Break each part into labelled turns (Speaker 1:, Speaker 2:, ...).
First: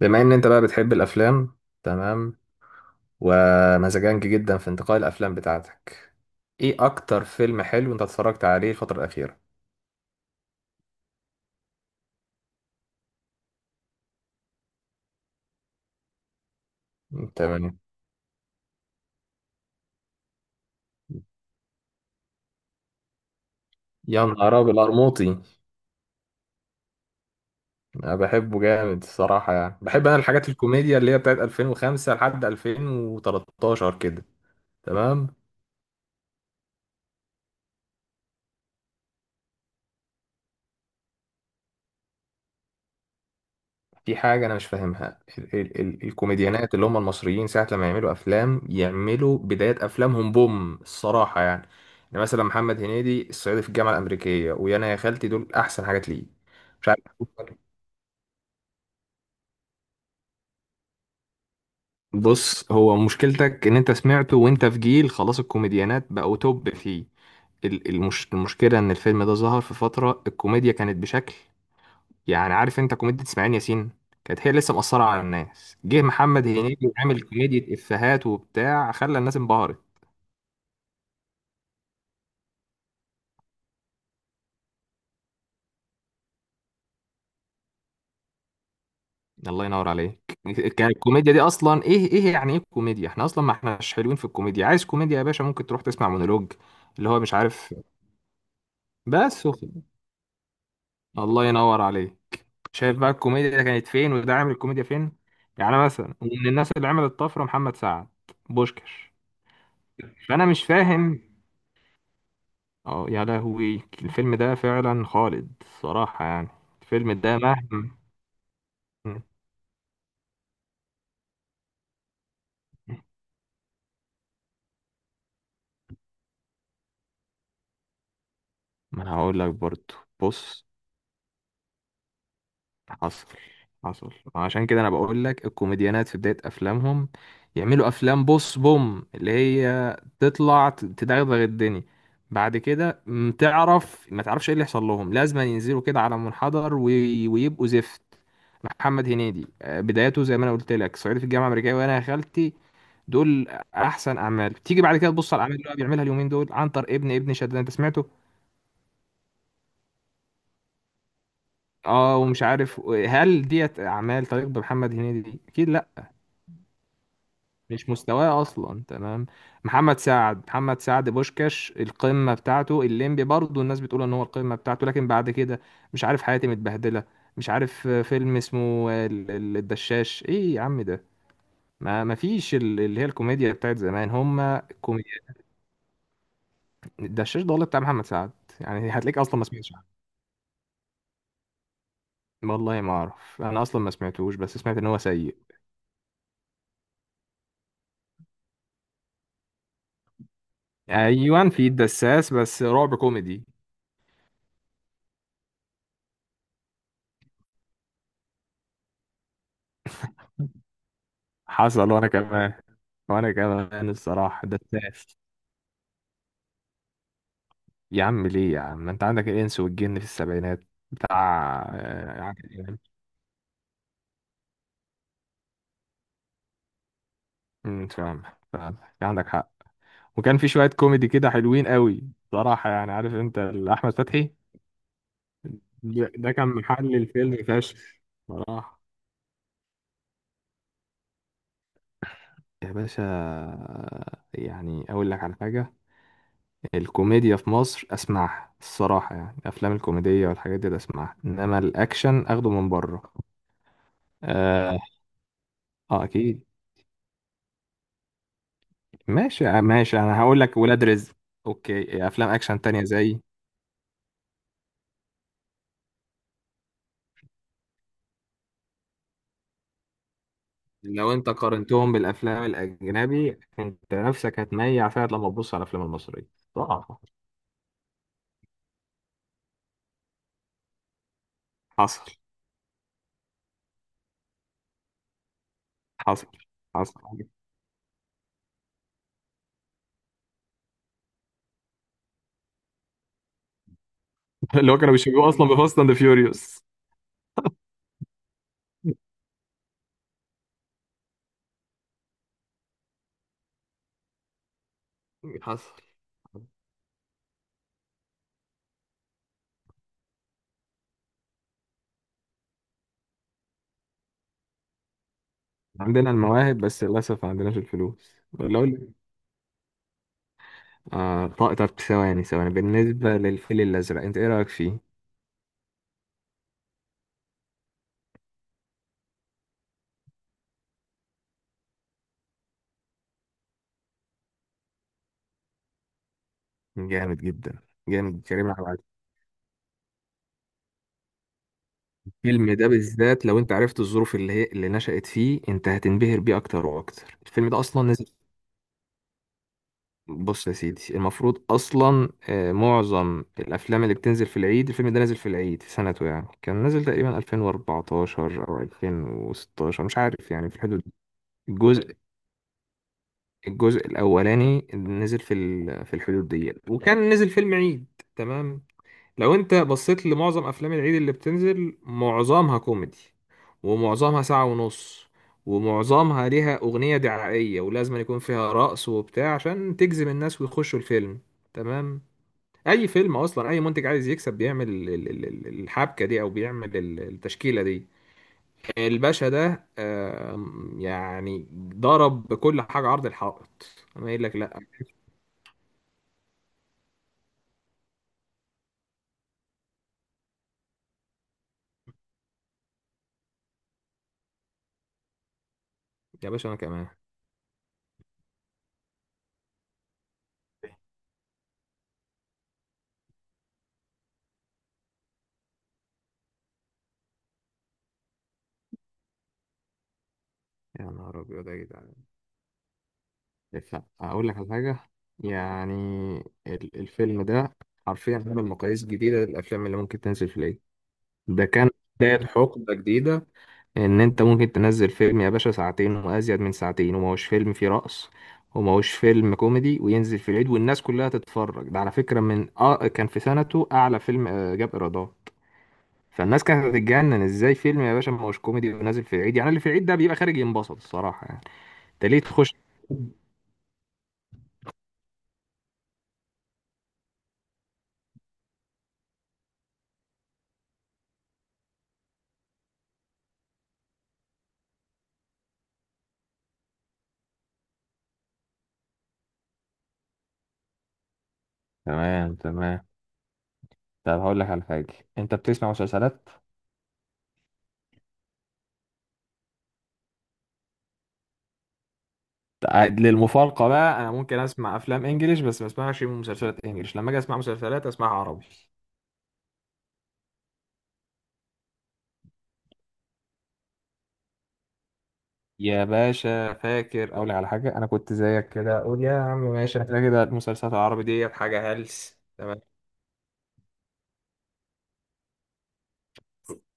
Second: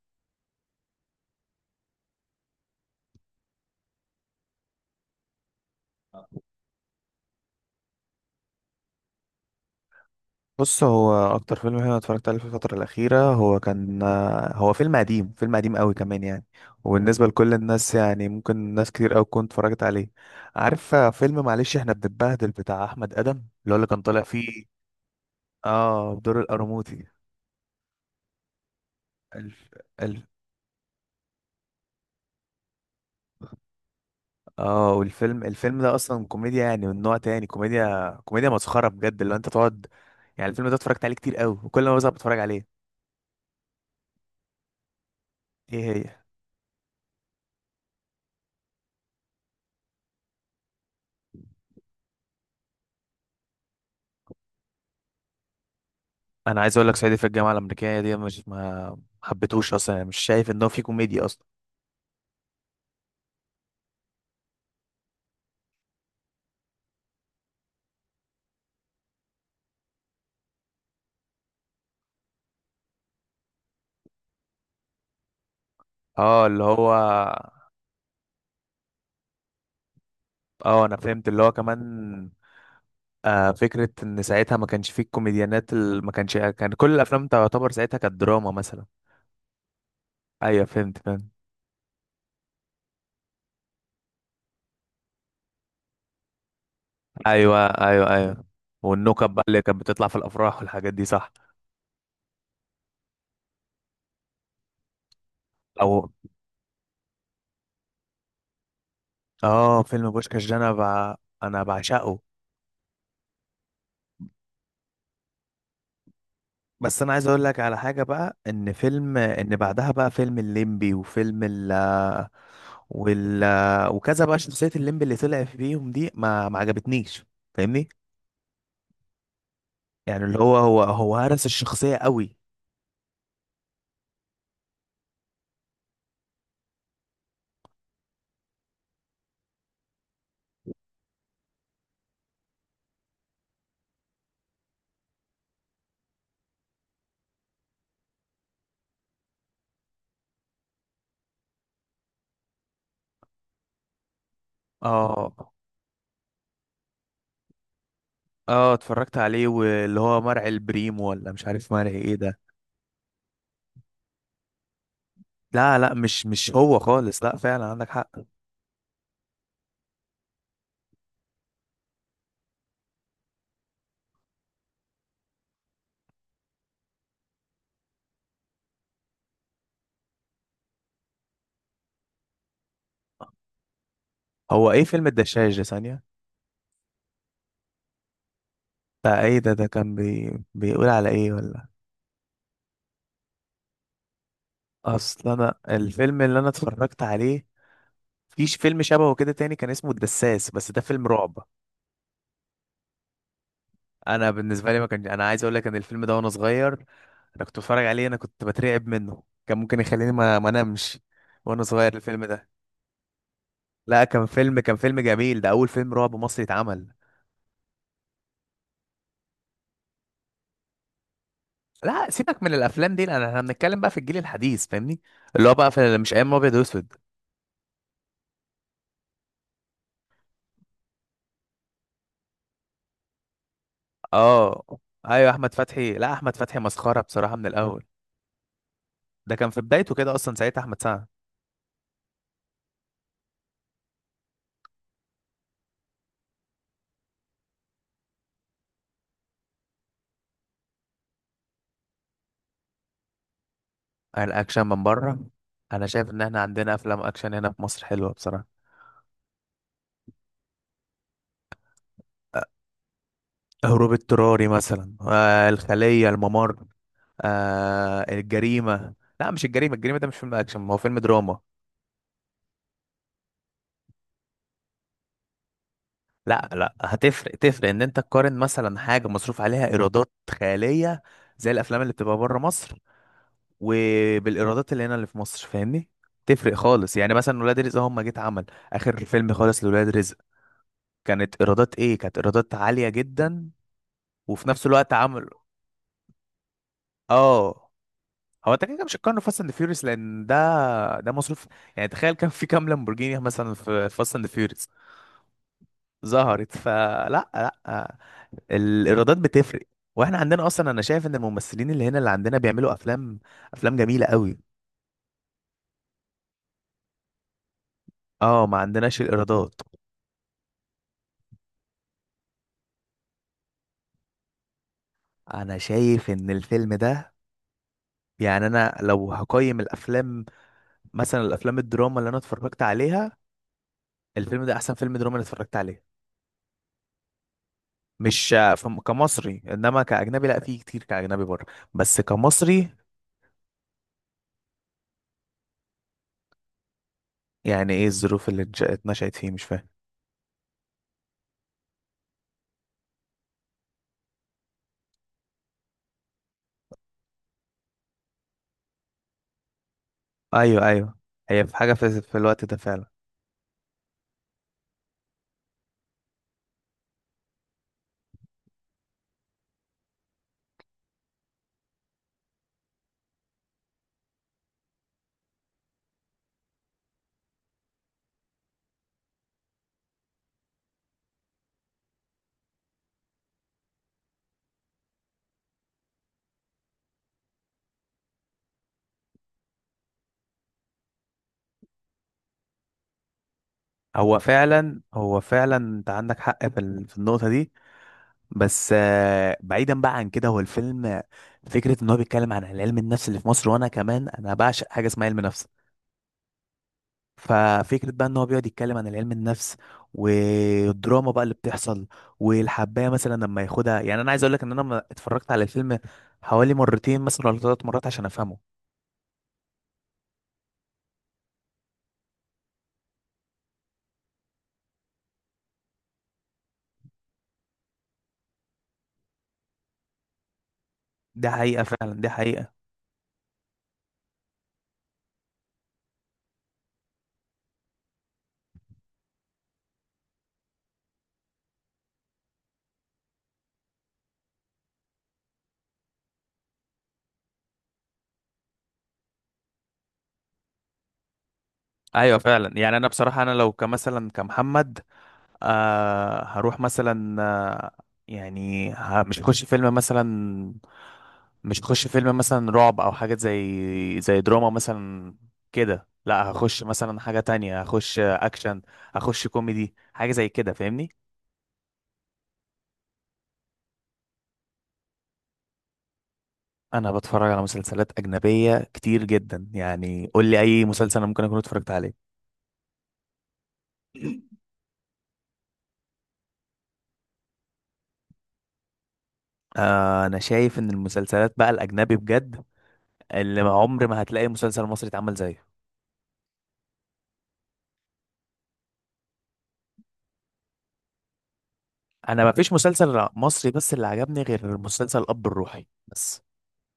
Speaker 1: بما ان انت بقى بتحب الافلام، تمام. ومزاجنج جدا في انتقاء الافلام بتاعتك. ايه اكتر فيلم حلو انت اتفرجت عليه الفترة الاخيرة؟
Speaker 2: بص، هو اكتر فيلم انا اتفرجت عليه في الفتره الاخيره هو كان هو فيلم قديم، فيلم قديم قوي كمان يعني. وبالنسبه لكل
Speaker 1: تمام.
Speaker 2: الناس يعني ممكن ناس كتير قوي تكون اتفرجت عليه. عارف فيلم، معلش، احنا بنتبهدل بتاع احمد ادم اللي هو اللي كان طالع
Speaker 1: يا نهار
Speaker 2: فيه؟
Speaker 1: ابيض، القرموطي.
Speaker 2: اه، بدور القرموطي.
Speaker 1: انا بحبه جامد الصراحة،
Speaker 2: الف...
Speaker 1: يعني بحب انا
Speaker 2: الف...
Speaker 1: الحاجات الكوميديا اللي هي بتاعت 2005 لحد 2013 كده.
Speaker 2: اه،
Speaker 1: تمام.
Speaker 2: والفيلم، الفيلم ده اصلا كوميديا يعني من نوع تاني، كوميديا، كوميديا مسخره بجد، اللي هو انت تقعد. يعني الفيلم ده اتفرجت عليه كتير قوي، وكل ما بزهق بتفرج عليه.
Speaker 1: في حاجة أنا مش فاهمها، ال
Speaker 2: ايه
Speaker 1: ال ال مم.
Speaker 2: هي؟
Speaker 1: الكوميديانات اللي هم المصريين ساعة لما يعملوا أفلام يعملوا بداية أفلامهم بوم الصراحة يعني. يعني مثلا محمد هنيدي الصعيدي في الجامعة الأمريكية ويانا يا خالتي، دول أحسن حاجات ليه.
Speaker 2: انا عايز اقول
Speaker 1: مش
Speaker 2: لك
Speaker 1: عارف.
Speaker 2: صعيدي في الجامعه الامريكيه دي مش ما حبيتهوش اصلا. يعني مش شايف ان هو فيه كوميديا اصلا.
Speaker 1: بص، هو مشكلتك إن أنت سمعته وأنت في جيل خلاص الكوميديانات بقوا توب فيه. المشكلة إن الفيلم ده ظهر في فترة الكوميديا كانت بشكل، يعني عارف انت كوميديا اسماعيل ياسين كانت هي لسه مأثرة على الناس. جه
Speaker 2: اه
Speaker 1: محمد
Speaker 2: اللي
Speaker 1: هنيدي
Speaker 2: هو،
Speaker 1: وعامل كوميديا افيهات وبتاع، خلى الناس انبهرت.
Speaker 2: اه انا فهمت اللي هو كمان. آه، فكره ان ساعتها ما كانش فيه الكوميديانات ما كانش، كان كل الافلام تعتبر ساعتها كانت دراما مثلا.
Speaker 1: الله ينور عليك.
Speaker 2: ايوه
Speaker 1: كانت
Speaker 2: فهمت، فهمت.
Speaker 1: الكوميديا دي اصلا ايه؟ ايه يعني ايه كوميديا؟ احنا اصلا ما احناش حلوين في الكوميديا. عايز كوميديا يا باشا؟ ممكن تروح تسمع مونولوج اللي هو مش
Speaker 2: ايوه،
Speaker 1: عارف.
Speaker 2: ايوه، ايوه. والنكت بقى
Speaker 1: بس
Speaker 2: اللي كانت
Speaker 1: وخ-
Speaker 2: بتطلع في الافراح والحاجات دي، صح.
Speaker 1: الله ينور عليك. شايف بقى الكوميديا ده كانت فين وده عامل الكوميديا فين. يعني
Speaker 2: او
Speaker 1: مثلا من الناس اللي عملت طفرة محمد سعد، بوشكش.
Speaker 2: اه، فيلم
Speaker 1: فانا
Speaker 2: بوشكاش ده
Speaker 1: مش فاهم.
Speaker 2: انا بعشقه.
Speaker 1: اه يا لهوي، الفيلم ده فعلا خالد صراحة يعني.
Speaker 2: بس انا
Speaker 1: الفيلم
Speaker 2: عايز
Speaker 1: ده
Speaker 2: اقول لك على
Speaker 1: مهما
Speaker 2: حاجه بقى، ان فيلم،
Speaker 1: مم.
Speaker 2: ان بعدها بقى فيلم الليمبي وفيلم ال، وال، وكذا، بقى شخصيه الليمبي اللي طلع فيهم دي ما عجبتنيش، فاهمني؟
Speaker 1: ما انا هقول لك برضو.
Speaker 2: يعني اللي هو
Speaker 1: بص،
Speaker 2: هو هرس الشخصيه قوي.
Speaker 1: حصل. حصل عشان كده انا بقول لك الكوميديانات في بداية افلامهم يعملوا افلام بص بوم اللي هي تطلع تدغدغ الدنيا. بعد كده تعرف ما تعرفش ايه اللي يحصل لهم، لازم ينزلوا كده على منحدر ويبقوا زفت. محمد هنيدي بدايته زي ما انا قلت لك صعيدي في الجامعة الأمريكية وانا يا خالتي، دول احسن اعمال. تيجي بعد كده تبص على
Speaker 2: اه.
Speaker 1: الاعمال اللي هو بيعملها اليومين دول، عنتر ابن شداد، انت سمعته.
Speaker 2: اه اتفرجت عليه، واللي هو مرعي البريم، ولا مش عارف مرعي ايه
Speaker 1: اه،
Speaker 2: ده.
Speaker 1: ومش عارف. هل ديت اعمال طريق بمحمد هنيدي؟ اكيد
Speaker 2: لا
Speaker 1: لا،
Speaker 2: لا مش هو خالص، لا فعلا
Speaker 1: مش
Speaker 2: عندك حق.
Speaker 1: مستواه اصلا. تمام. محمد سعد، محمد سعد بوشكاش القمه بتاعته، الليمبي برضه الناس بتقول ان هو القمه بتاعته. لكن بعد كده مش عارف، حياتي متبهدله. مش عارف فيلم اسمه الدشاش، ايه يا عم ده؟ ما فيش اللي هي الكوميديا بتاعت زمان، هم
Speaker 2: هو ايه فيلم
Speaker 1: الكوميديا.
Speaker 2: الدشاش ده؟ ثانيه.
Speaker 1: الدشاش ده والله بتاع محمد سعد. يعني هتلاقيك
Speaker 2: ده
Speaker 1: اصلا
Speaker 2: ايه
Speaker 1: ما
Speaker 2: ده؟ ده
Speaker 1: سمعتش.
Speaker 2: كان بيقول على ايه ولا؟
Speaker 1: والله ما اعرف، انا اصلا ما سمعتوش، بس سمعت ان هو
Speaker 2: اصل
Speaker 1: سيء.
Speaker 2: انا الفيلم اللي انا اتفرجت عليه فيش فيلم شبهه كده تاني، كان اسمه الدساس، بس ده فيلم رعب.
Speaker 1: ايوان، في الدساس، بس رعب كوميدي.
Speaker 2: انا بالنسبه لي ما كان، انا عايز اقول لك ان الفيلم ده وانا صغير انا كنت بتفرج عليه، انا كنت بترعب منه، كان ممكن يخليني ما انامش وانا
Speaker 1: حصل
Speaker 2: صغير
Speaker 1: وانا
Speaker 2: الفيلم ده.
Speaker 1: كمان. وانا كمان
Speaker 2: لا، كان
Speaker 1: الصراحه
Speaker 2: فيلم، كان فيلم
Speaker 1: دساس.
Speaker 2: جميل، ده اول فيلم رعب مصري اتعمل.
Speaker 1: يا عم ليه يا عم، ما انت عندك الانس والجن في السبعينات بتاع
Speaker 2: لا سيبك من
Speaker 1: عادل امام.
Speaker 2: الافلام دي، لان احنا بنتكلم بقى في الجيل الحديث، فاهمني؟ اللي هو بقى في مش ايام ابيض واسود.
Speaker 1: فاهم. فاهم. عندك حق. وكان في شويه كوميدي كده حلوين قوي، صراحه يعني، عارف انت، احمد فتحي.
Speaker 2: اه. ايوه احمد فتحي، لا
Speaker 1: ده
Speaker 2: احمد
Speaker 1: كان
Speaker 2: فتحي
Speaker 1: محل
Speaker 2: مسخره بصراحه
Speaker 1: الفيلم
Speaker 2: من
Speaker 1: فشخ
Speaker 2: الاول.
Speaker 1: صراحه.
Speaker 2: ده كان في بدايته كده اصلا ساعتها احمد سعد.
Speaker 1: يا باشا، يعني اقول لك على حاجه، الكوميديا في مصر اسمعها الصراحه، يعني الافلام الكوميديه والحاجات دي أنا اسمعها، انما الاكشن اخده من بره.
Speaker 2: الاكشن
Speaker 1: اه،
Speaker 2: من بره. انا
Speaker 1: آه
Speaker 2: شايف ان احنا
Speaker 1: اكيد.
Speaker 2: عندنا افلام اكشن هنا في مصر حلوه بصراحه.
Speaker 1: ماشي ماشي، انا هقول لك ولاد رزق. اوكي، افلام
Speaker 2: آه،
Speaker 1: اكشن تانية زي،
Speaker 2: هروب اضطراري مثلا، آه الخليه، الممر، آه الجريمه. لا مش الجريمه، الجريمه ده مش فيلم اكشن، ما هو فيلم
Speaker 1: لو انت
Speaker 2: دراما.
Speaker 1: قارنتهم بالافلام الاجنبي انت نفسك هتميع فعلا لما تبص على الافلام المصريه،
Speaker 2: لا،
Speaker 1: ضعف.
Speaker 2: هتفرق، تفرق ان انت تقارن مثلا حاجه مصروف عليها ايرادات خياليه، زي الافلام اللي
Speaker 1: حصل.
Speaker 2: بتبقى بره مصر، وبالايرادات اللي هنا اللي في مصر، فاهمني؟
Speaker 1: حصل.
Speaker 2: تفرق خالص.
Speaker 1: حصل.
Speaker 2: يعني مثلا ولاد رزق هم جيت عمل اخر فيلم خالص لولاد رزق، كانت ايرادات ايه؟ كانت ايرادات عاليه جدا. وفي نفس
Speaker 1: اللي هو
Speaker 2: الوقت
Speaker 1: كانوا بيشبهوه
Speaker 2: عملوا،
Speaker 1: اصلا بفاست اند فيوريوس.
Speaker 2: اه. هو انت كده كده مش هتقارنه فاست اند فيوريوس، لان ده، ده مصروف. يعني تخيل كان في كام لامبورجيني مثلا في فاست اند فيوريوس
Speaker 1: حصل.
Speaker 2: ظهرت؟ فلا لا، الايرادات بتفرق. واحنا عندنا اصلا، انا شايف ان الممثلين اللي هنا اللي عندنا بيعملوا افلام، افلام جميله قوي.
Speaker 1: عندنا المواهب بس للأسف ما عندناش الفلوس.
Speaker 2: اه، ما
Speaker 1: لو
Speaker 2: عندناش الايرادات.
Speaker 1: آه، طب طب ثواني ثواني، بالنسبة للفيل الأزرق أنت إيه رأيك فيه؟
Speaker 2: انا شايف ان الفيلم ده، يعني انا لو هقيم الافلام، مثلا الافلام الدراما اللي انا اتفرجت عليها، الفيلم ده احسن فيلم دراما انا اتفرجت عليه.
Speaker 1: جامد جدا. جامد.
Speaker 2: مش
Speaker 1: كريم عبد
Speaker 2: فم-
Speaker 1: العزيز.
Speaker 2: كمصري، انما كاجنبي لا، في كتير كاجنبي بره، بس
Speaker 1: الفيلم ده
Speaker 2: كمصري.
Speaker 1: بالذات لو أنت عرفت الظروف اللي هي اللي نشأت فيه أنت هتنبهر بيه أكتر وأكتر. الفيلم ده
Speaker 2: يعني
Speaker 1: أصلا
Speaker 2: ايه
Speaker 1: نزل.
Speaker 2: الظروف اللي اتنشأت فيه؟ مش فاهم.
Speaker 1: بص يا سيدي، المفروض أصلا معظم الأفلام اللي بتنزل في العيد، الفيلم ده نزل في العيد في سنته، يعني كان نزل تقريبا 2014 أو 2016 مش عارف، يعني في
Speaker 2: ايوه،
Speaker 1: الحدود دي.
Speaker 2: ايوه. هي في حاجه
Speaker 1: الجزء
Speaker 2: في، في الوقت ده فعلا.
Speaker 1: الجزء الأولاني نزل في الحدود دي، وكان نزل فيلم عيد. تمام. لو انت بصيت لمعظم افلام العيد اللي بتنزل معظمها كوميدي، ومعظمها ساعة ونص، ومعظمها ليها اغنية دعائية ولازم يكون فيها رقص وبتاع عشان تجذب الناس ويخشوا الفيلم. تمام. اي فيلم اصلا اي منتج عايز يكسب بيعمل الحبكة دي، او بيعمل التشكيلة دي. الباشا ده يعني ضرب بكل حاجة عرض الحائط. اما
Speaker 2: هو
Speaker 1: يقول لك لا.
Speaker 2: فعلا، هو فعلا انت عندك حق في، في النقطه دي. بس آه، بعيدا بقى عن كده، هو الفيلم، فكره ان هو بيتكلم عن علم النفس اللي في مصر، وانا كمان انا بعشق حاجه اسمها علم نفس.
Speaker 1: يا باشا، انا كمان.
Speaker 2: ففكرة بقى ان هو بيقعد يتكلم عن علم النفس والدراما بقى اللي بتحصل، والحباية مثلا لما ياخدها. يعني انا عايز اقول لك ان انا لما اتفرجت على الفيلم حوالي مرتين مثلا ولا ثلاث مرات عشان افهمه.
Speaker 1: يا نهار ابيض يا جدعان. اقول لك على حاجه، يعني الفيلم ده حرفيا عمل مقاييس جديده للافلام اللي ممكن تنزل في العيد.
Speaker 2: ده
Speaker 1: ده
Speaker 2: حقيقة
Speaker 1: كان
Speaker 2: فعلا، ده
Speaker 1: بدايه
Speaker 2: حقيقة.
Speaker 1: حقبه جديده، ان انت ممكن تنزل فيلم يا باشا ساعتين وازيد من ساعتين وما هوش فيلم فيه رقص، وما هوش فيلم كوميدي، وينزل في العيد والناس كلها تتفرج. ده على فكره من اه كان في سنته اعلى فيلم جاب ايرادات. فالناس كانت هتتجنن، ازاي فيلم يا باشا ما هوش كوميدي ونازل في العيد؟ يعني اللي في العيد ده بيبقى خارج ينبسط الصراحه يعني، انت
Speaker 2: ايوه
Speaker 1: ليه تخش؟
Speaker 2: فعلا. يعني انا بصراحة انا لو كمثلا كمحمد، آه هروح مثلا، آه، يعني مش هخش فيلم مثلا، مش هخش فيلم مثلا رعب او حاجة زي، زي دراما مثلا كده، لا هخش مثلا حاجة تانية، هخش اكشن، هخش كوميدي، حاجة زي كده، فاهمني؟
Speaker 1: تمام تمام. طب هقول لك على حاجة، انت بتسمع مسلسلات؟
Speaker 2: انا بتفرج على مسلسلات اجنبية كتير جدا، يعني قول لي اي مسلسل انا ممكن اكون اتفرجت عليه.
Speaker 1: للمفارقة بقى، انا ممكن اسمع افلام انجليش بس ما اسمعش مسلسلات انجليش، لما اجي اسمع مسلسلات اسمعها عربي.
Speaker 2: آه، انا شايف ان المسلسلات بقى الاجنبي بجد اللي ما عمر ما هتلاقي مسلسل مصري اتعمل زيه.
Speaker 1: يا باشا فاكر، اقول لك على حاجة، انا كنت زيك كده اقول يا عم ماشي كده كده المسلسلات العربي ديت حاجة هلس.
Speaker 2: انا ما فيش
Speaker 1: تمام.
Speaker 2: مسلسل مصري بس اللي عجبني غير مسلسل الاب الروحي بس.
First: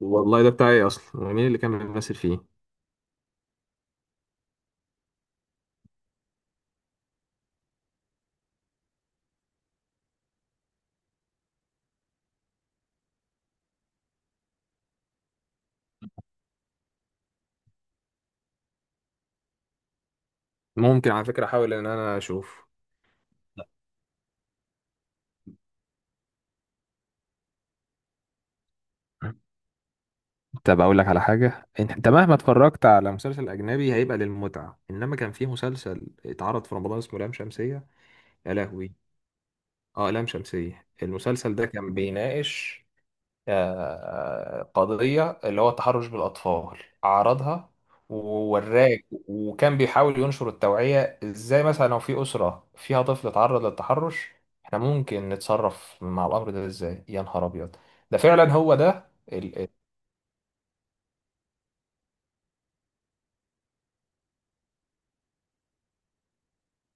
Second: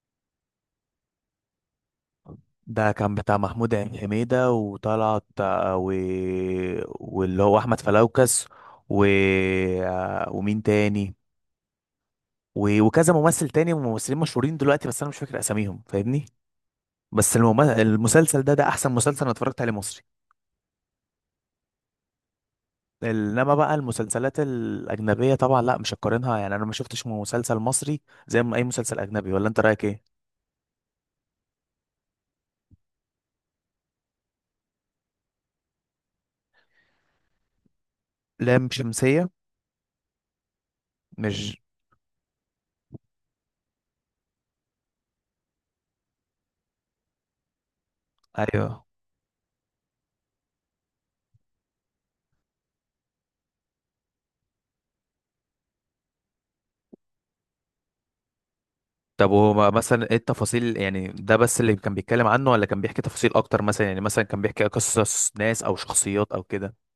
Speaker 1: والله ده بتاعي اصلا. ومين اللي كان بيمثل فيه؟
Speaker 2: ده كان بتاع محمود حميدة، وطلعت آه، و... واللي هو احمد فلوكس، و... آه، ومين تاني، و... وكذا ممثل تاني، وممثلين مشهورين دلوقتي بس انا مش فاكر اساميهم، فاهمني؟ بس المسلسل ده، ده احسن مسلسل انا اتفرجت عليه مصري.
Speaker 1: ممكن على فكرة احاول ان انا اشوف.
Speaker 2: انما بقى المسلسلات الاجنبيه طبعا لا، مش هقارنها. يعني انا ما شفتش مسلسل مصري زي ما اي مسلسل اجنبي، ولا انت رايك ايه؟
Speaker 1: طب اقول لك على حاجه، انت مهما اتفرجت على مسلسل اجنبي هيبقى للمتعه، انما كان في مسلسل اتعرض في رمضان اسمه لام شمسيه. يا
Speaker 2: لام
Speaker 1: لهوي.
Speaker 2: شمسيه.
Speaker 1: اه، لام شمسية، المسلسل
Speaker 2: مش،
Speaker 1: ده كان بيناقش قضية اللي هو التحرش بالأطفال. عرضها
Speaker 2: ايوه.
Speaker 1: ووراك، وكان بيحاول ينشر التوعية، ازاي مثلا لو في أسرة فيها طفل اتعرض للتحرش احنا ممكن نتصرف مع الأمر ده ازاي. يا نهار أبيض. ده فعلا هو ده.
Speaker 2: طب هو مثلا ايه التفاصيل؟ يعني ده بس اللي كان بيتكلم عنه، ولا كان بيحكي تفاصيل اكتر؟ مثلا يعني مثلا كان بيحكي قصص ناس او شخصيات او كده.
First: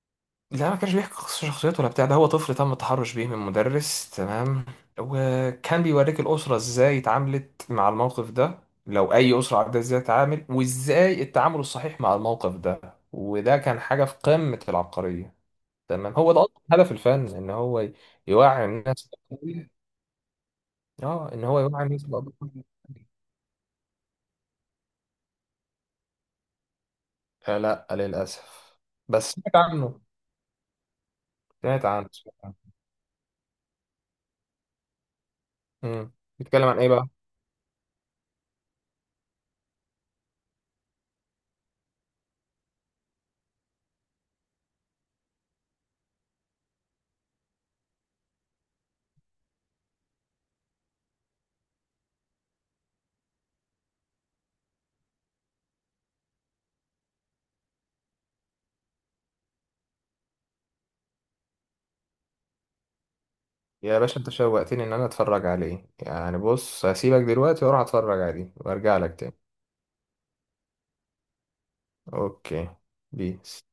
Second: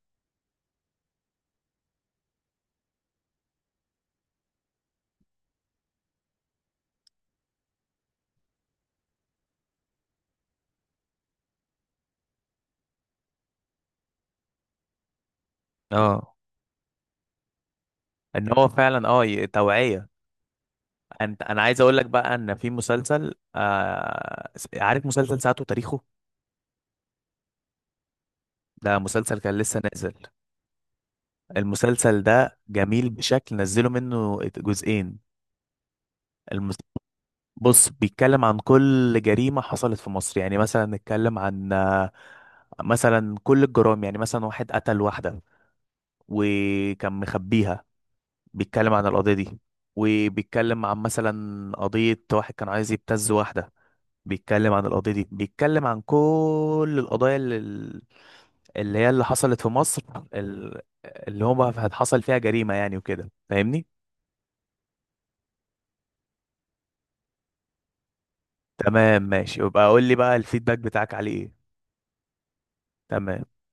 Speaker 1: لا، ما كانش بيحكي قصة شخصيته ولا بتاع، ده هو طفل تم التحرش بيه من مدرس. تمام. وكان بيوريك الأسرة ازاي اتعاملت مع الموقف ده، لو أي أسرة عندها ازاي تتعامل وازاي التعامل الصحيح مع الموقف ده. وده كان حاجة في قمة العبقرية. تمام. هو
Speaker 2: اه،
Speaker 1: ده أصلا هدف الفن، إن هو
Speaker 2: ان
Speaker 1: يوعي
Speaker 2: هو فعلا
Speaker 1: الناس.
Speaker 2: اه توعية.
Speaker 1: اه،
Speaker 2: انت،
Speaker 1: إن هو
Speaker 2: انا عايز
Speaker 1: يوعي
Speaker 2: اقول
Speaker 1: الناس
Speaker 2: لك بقى
Speaker 1: بقضايا.
Speaker 2: ان في مسلسل آه عارف مسلسل ساعته تاريخه؟
Speaker 1: لا للأسف.
Speaker 2: ده
Speaker 1: بس
Speaker 2: مسلسل
Speaker 1: سمعت
Speaker 2: كان لسه
Speaker 1: عنه.
Speaker 2: نازل.
Speaker 1: سمعت عنه.
Speaker 2: المسلسل
Speaker 1: سمعت
Speaker 2: ده
Speaker 1: عنه.
Speaker 2: جميل بشكل، نزلوا منه جزئين.
Speaker 1: مم. بيتكلم
Speaker 2: المس...
Speaker 1: عن إيه بقى؟
Speaker 2: بص بيتكلم عن كل جريمة حصلت في مصر. يعني مثلا نتكلم عن آه، مثلا كل الجرائم، يعني مثلا واحد قتل واحدة وكان مخبيها، بيتكلم عن القضية دي. وبيتكلم عن مثلا قضية واحد كان عايز يبتز واحدة، بيتكلم عن القضية دي. بيتكلم عن كل القضايا اللي، اللي هي اللي حصلت في مصر، اللي هما حصل فيها جريمة، يعني وكده، فاهمني؟
Speaker 1: يا باشا، انت شوقتني ان انا اتفرج عليه. يعني بص، هسيبك دلوقتي واروح اتفرج عليه وارجع لك
Speaker 2: تمام
Speaker 1: تاني.
Speaker 2: ماشي، يبقى قول لي بقى الفيدباك بتاعك عليه ايه.
Speaker 1: اوكي.
Speaker 2: تمام.
Speaker 1: بيس.